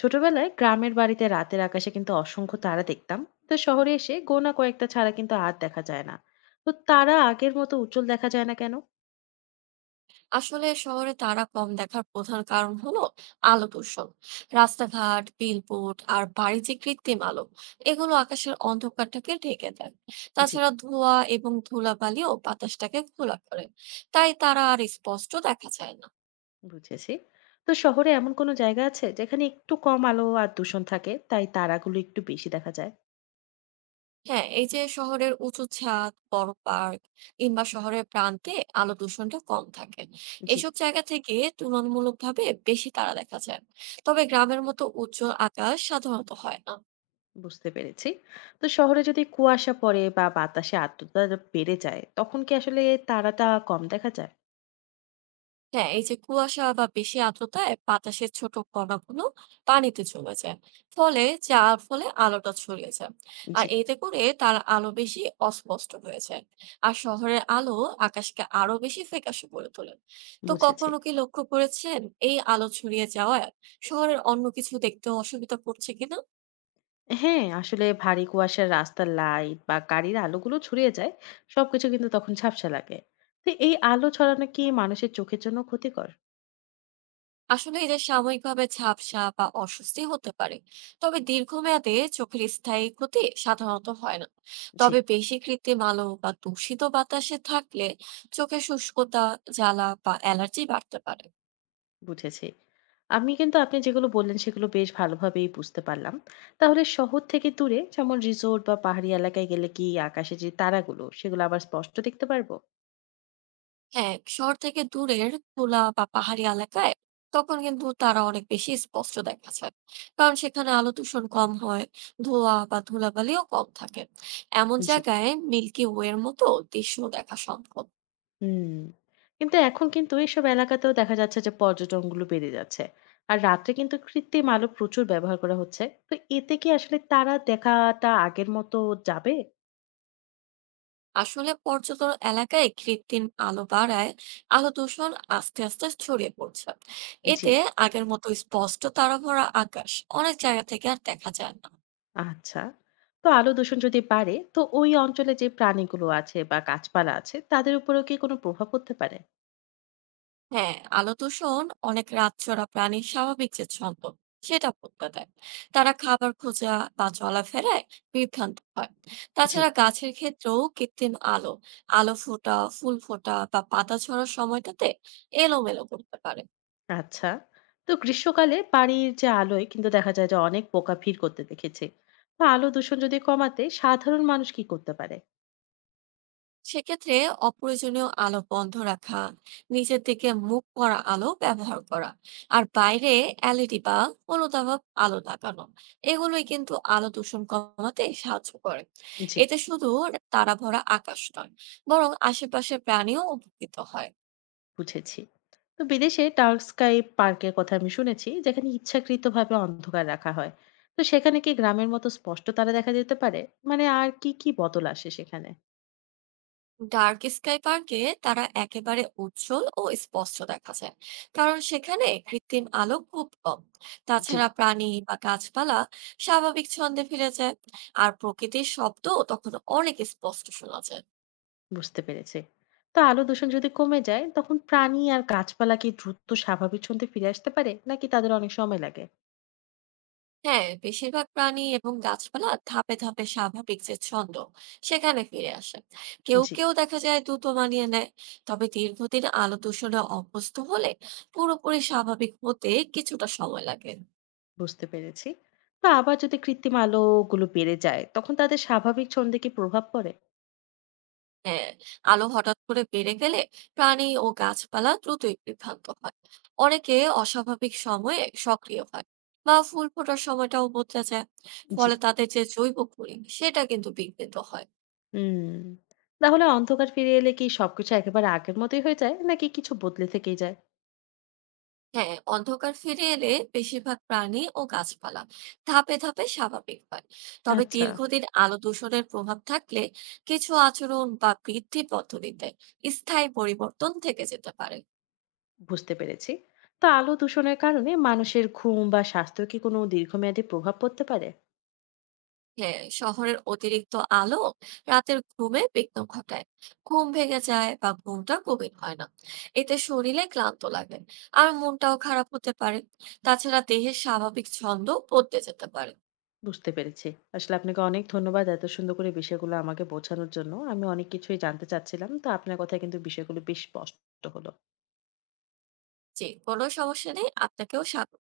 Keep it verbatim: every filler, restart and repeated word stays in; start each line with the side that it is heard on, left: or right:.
left: ছোটবেলায় গ্রামের বাড়িতে রাতের আকাশে কিন্তু অসংখ্য তারা দেখতাম। তো শহরে এসে গোনা কয়েকটা ছাড়া কিন্তু আর দেখা যায় না। তো তারা আগের মতো উজ্জ্বল দেখা যায় না কেন?
right: আসলে শহরে তারা কম দেখার প্রধান কারণ হলো আলো দূষণ। রাস্তাঘাট, বিলবোর্ড আর বাড়ির যে কৃত্রিম আলো, এগুলো আকাশের অন্ধকারটাকে ঢেকে দেয়।
left: জি,
right: তাছাড়া ধোঁয়া এবং ধুলাবালিও বাতাসটাকে ঘোলা করে, তাই তারা আর স্পষ্ট দেখা যায় না।
left: বুঝেছি। তো শহরে এমন কোনো জায়গা আছে যেখানে একটু কম আলো আর দূষণ থাকে তাই তারাগুলো একটু বেশি দেখা যায়?
right: হ্যাঁ, এই যে শহরের উঁচু ছাদ, বড় পার্ক কিংবা শহরের প্রান্তে আলো দূষণটা কম থাকে,
left: জি,
right: এইসব জায়গা থেকে তুলনামূলকভাবে বেশি তারা দেখা যায়। তবে গ্রামের মতো উজ্জ্বল আকাশ সাধারণত হয় না।
left: বুঝতে পেরেছি। তো শহরে যদি কুয়াশা পড়ে বা বাতাসে আর্দ্রতা বেড়ে যায় তখন কি আসলে তারাটা কম দেখা যায়?
right: হ্যাঁ, এই যে কুয়াশা বা বেশি আর্দ্রতায় বাতাসের ছোট কণাগুলো পানিতে জমে যায়। ফলে যার ফলে আলোটা ছড়িয়ে যায়। আর
left: জি,
right: এতে করে তার আলো বেশি অস্পষ্ট হয়ে যায়। আর শহরের আলো আকাশকে আরো বেশি ফ্যাকাশে করে তোলে। তো
left: বুঝেছি।
right: কখনো কি লক্ষ্য করেছেন, এই আলো ছড়িয়ে যাওয়ায় শহরের অন্য কিছু দেখতে অসুবিধা পড়ছে কিনা?
left: হ্যাঁ, আসলে ভারী কুয়াশার রাস্তার লাইট বা গাড়ির আলোগুলো ছড়িয়ে যায়, সবকিছু কিন্তু তখন ঝাপসা লাগে। তো এই আলো ছড়ানো কি মানুষের চোখের জন্য ক্ষতিকর?
right: আসলে এদের সাময়িকভাবে ঝাপসা বা অস্বস্তি হতে পারে, তবে দীর্ঘমেয়াদে চোখের স্থায়ী ক্ষতি সাধারণত হয় না।
left: জি,
right: তবে বেশি কৃত্রিম আলো বা দূষিত বাতাসে থাকলে চোখে শুষ্কতা, জ্বালা বা অ্যালার্জি বাড়তে পারে।
left: বুঝেছি। আমি কিন্তু আপনি যেগুলো বললেন সেগুলো বেশ ভালোভাবেই বুঝতে পারলাম। তাহলে শহর থেকে দূরে যেমন রিসোর্ট বা পাহাড়ি এলাকায় গেলে কি আকাশে যে তারাগুলো সেগুলো আবার স্পষ্ট দেখতে পারবো?
right: হ্যাঁ, শহর থেকে দূরের খোলা বা পাহাড়ি এলাকায় তখন কিন্তু তারা অনেক বেশি স্পষ্ট দেখা যায়। কারণ সেখানে আলো দূষণ কম হয়, ধোঁয়া বা ধুলাবালিও কম থাকে। এমন
left: জি।
right: জায়গায় মিল্কি ওয়ের মতো দৃশ্য দেখা সম্ভব।
left: হুম। কিন্তু এখন কিন্তু এইসব এলাকাতেও দেখা যাচ্ছে যে পর্যটনগুলো বেড়ে যাচ্ছে। আর রাত্রে কিন্তু কৃত্রিম আলো প্রচুর ব্যবহার করা হচ্ছে। তো এতে কি আসলে তারা দেখাটা আগের মতো যাবে?
right: আসলে পর্যটন এলাকায় কৃত্রিম আলো বাড়ায় আলো দূষণ আস্তে আস্তে ছড়িয়ে পড়ছে।
left: জি,
right: এতে আগের মতো স্পষ্ট তারাভরা আকাশ অনেক জায়গা থেকে আর দেখা যায় না।
left: আচ্ছা। তো আলো দূষণ যদি বাড়ে তো ওই অঞ্চলে যে প্রাণীগুলো আছে বা গাছপালা আছে তাদের উপরেও কি কোনো প্রভাব পড়তে পারে?
right: হ্যাঁ, আলো দূষণ অনেক রাতচরা প্রাণীর স্বাভাবিক যে ছন্দ, সেটা বদলে দেয়। তারা খাবার খোঁজা বা চলাফেরায় বিভ্রান্ত হয়।
left: জি,
right: তাছাড়া গাছের ক্ষেত্রেও কৃত্রিম আলো, আলো ফোটা, ফুল ফোটা বা পাতা ঝরার সময়টাতে এলোমেলো করতে পারে।
left: আচ্ছা। তো গ্রীষ্মকালে বাড়ির যে আলোয় কিন্তু দেখা যায় যে অনেক পোকা ভিড় করতে দেখেছি। তো আলো দূষণ যদি কমাতে সাধারণ মানুষ কি করতে পারে?
right: সেক্ষেত্রে অপ্রয়োজনীয় আলো বন্ধ রাখা, নিচের দিকে মুখ করা আলো ব্যবহার করা, আর বাইরে এলইডি বা হলুদাভ আলো লাগানো, এগুলোই কিন্তু আলো দূষণ কমাতে সাহায্য করে।
left: জি,
right: এতে শুধু তারা ভরা আকাশ নয়, বরং আশেপাশের প্রাণীও উপকৃত হয়।
left: বুঝেছি। তো বিদেশে ডার্ক স্কাই পার্কের কথা আমি শুনেছি, যেখানে ইচ্ছাকৃতভাবে অন্ধকার রাখা হয়। তো সেখানে কি গ্রামের মতো স্পষ্ট তারা দেখা যেতে পারে? মানে আর কি, কি বদল আসে সেখানে?
right: ডার্ক স্কাই পার্কে তারা একেবারে উজ্জ্বল ও স্পষ্ট দেখা যায়, কারণ সেখানে কৃত্রিম আলো খুব কম।
left: জি,
right: তাছাড়া প্রাণী বা গাছপালা স্বাভাবিক ছন্দে ফিরে যায়, আর প্রকৃতির শব্দ তখন অনেক স্পষ্ট শোনা যায়।
left: বুঝতে পেরেছি। তো আলো দূষণ যদি কমে যায়, তখন প্রাণী আর গাছপালা কি দ্রুত স্বাভাবিক ছন্দে ফিরে আসতে পারে, নাকি তাদের অনেক সময় লাগে?
right: হ্যাঁ, বেশিরভাগ প্রাণী এবং গাছপালা ধাপে ধাপে স্বাভাবিক যে ছন্দ, সেখানে ফিরে আসে। কেউ
left: জি,
right: কেউ দেখা যায় দ্রুত মানিয়ে নেয়। তবে দীর্ঘদিন আলো দূষণে অভ্যস্ত হলে পুরোপুরি স্বাভাবিক হতে কিছুটা সময় লাগে।
left: বুঝতে পেরেছি। তো আবার যদি কৃত্রিম আলোগুলো বেড়ে যায়, তখন তাদের স্বাভাবিক ছন্দে কি প্রভাব পড়ে?
right: হ্যাঁ, আলো হঠাৎ করে বেড়ে গেলে প্রাণী ও গাছপালা দ্রুতই বিভ্রান্ত হয়। অনেকে অস্বাভাবিক সময়ে সক্রিয় হয় বা ফুল ফোটার সময়টাও বদলে যায়।
left: জি।
right: ফলে তাদের যে জৈব পরিবেশ, সেটা কিন্তু বিঘ্নিত হয়।
left: হুম। তাহলে অন্ধকার ফিরে এলে কি সবকিছু একেবারে আগের মতোই হয়ে যায়? নাকি কিছু বদলে থেকেই যায়?
right: হ্যাঁ, অন্ধকার ফিরে এলে বেশিরভাগ প্রাণী ও গাছপালা ধাপে ধাপে স্বাভাবিক হয়। তবে
left: আচ্ছা,
right: দীর্ঘদিন আলো দূষণের প্রভাব থাকলে কিছু আচরণ বা বৃদ্ধি পদ্ধতিতে স্থায়ী পরিবর্তন থেকে যেতে পারে।
left: বুঝতে পেরেছি। তো আলো দূষণের কারণে মানুষের ঘুম বা স্বাস্থ্য কি কোনো দীর্ঘমেয়াদী প্রভাব পড়তে পারে?
right: হ্যাঁ, শহরের অতিরিক্ত আলো রাতের ঘুমে বিঘ্ন ঘটায়। ঘুম ভেঙে যায় বা ঘুমটা গভীর হয় না। এতে শরীরে ক্লান্ত লাগে আর মনটাও খারাপ হতে পারে। তাছাড়া দেহের স্বাভাবিক ছন্দ বদলে যেতে পারে।
left: বুঝতে পেরেছি। আসলে আপনাকে অনেক ধন্যবাদ এত সুন্দর করে বিষয়গুলো আমাকে বোঝানোর জন্য। আমি অনেক কিছুই জানতে চাচ্ছিলাম। তো আপনার কথায় কিন্তু বিষয়গুলো বেশ স্পষ্ট হলো।
right: যে কোনো সমস্যা নেই, আপনাকেও স্বাগত।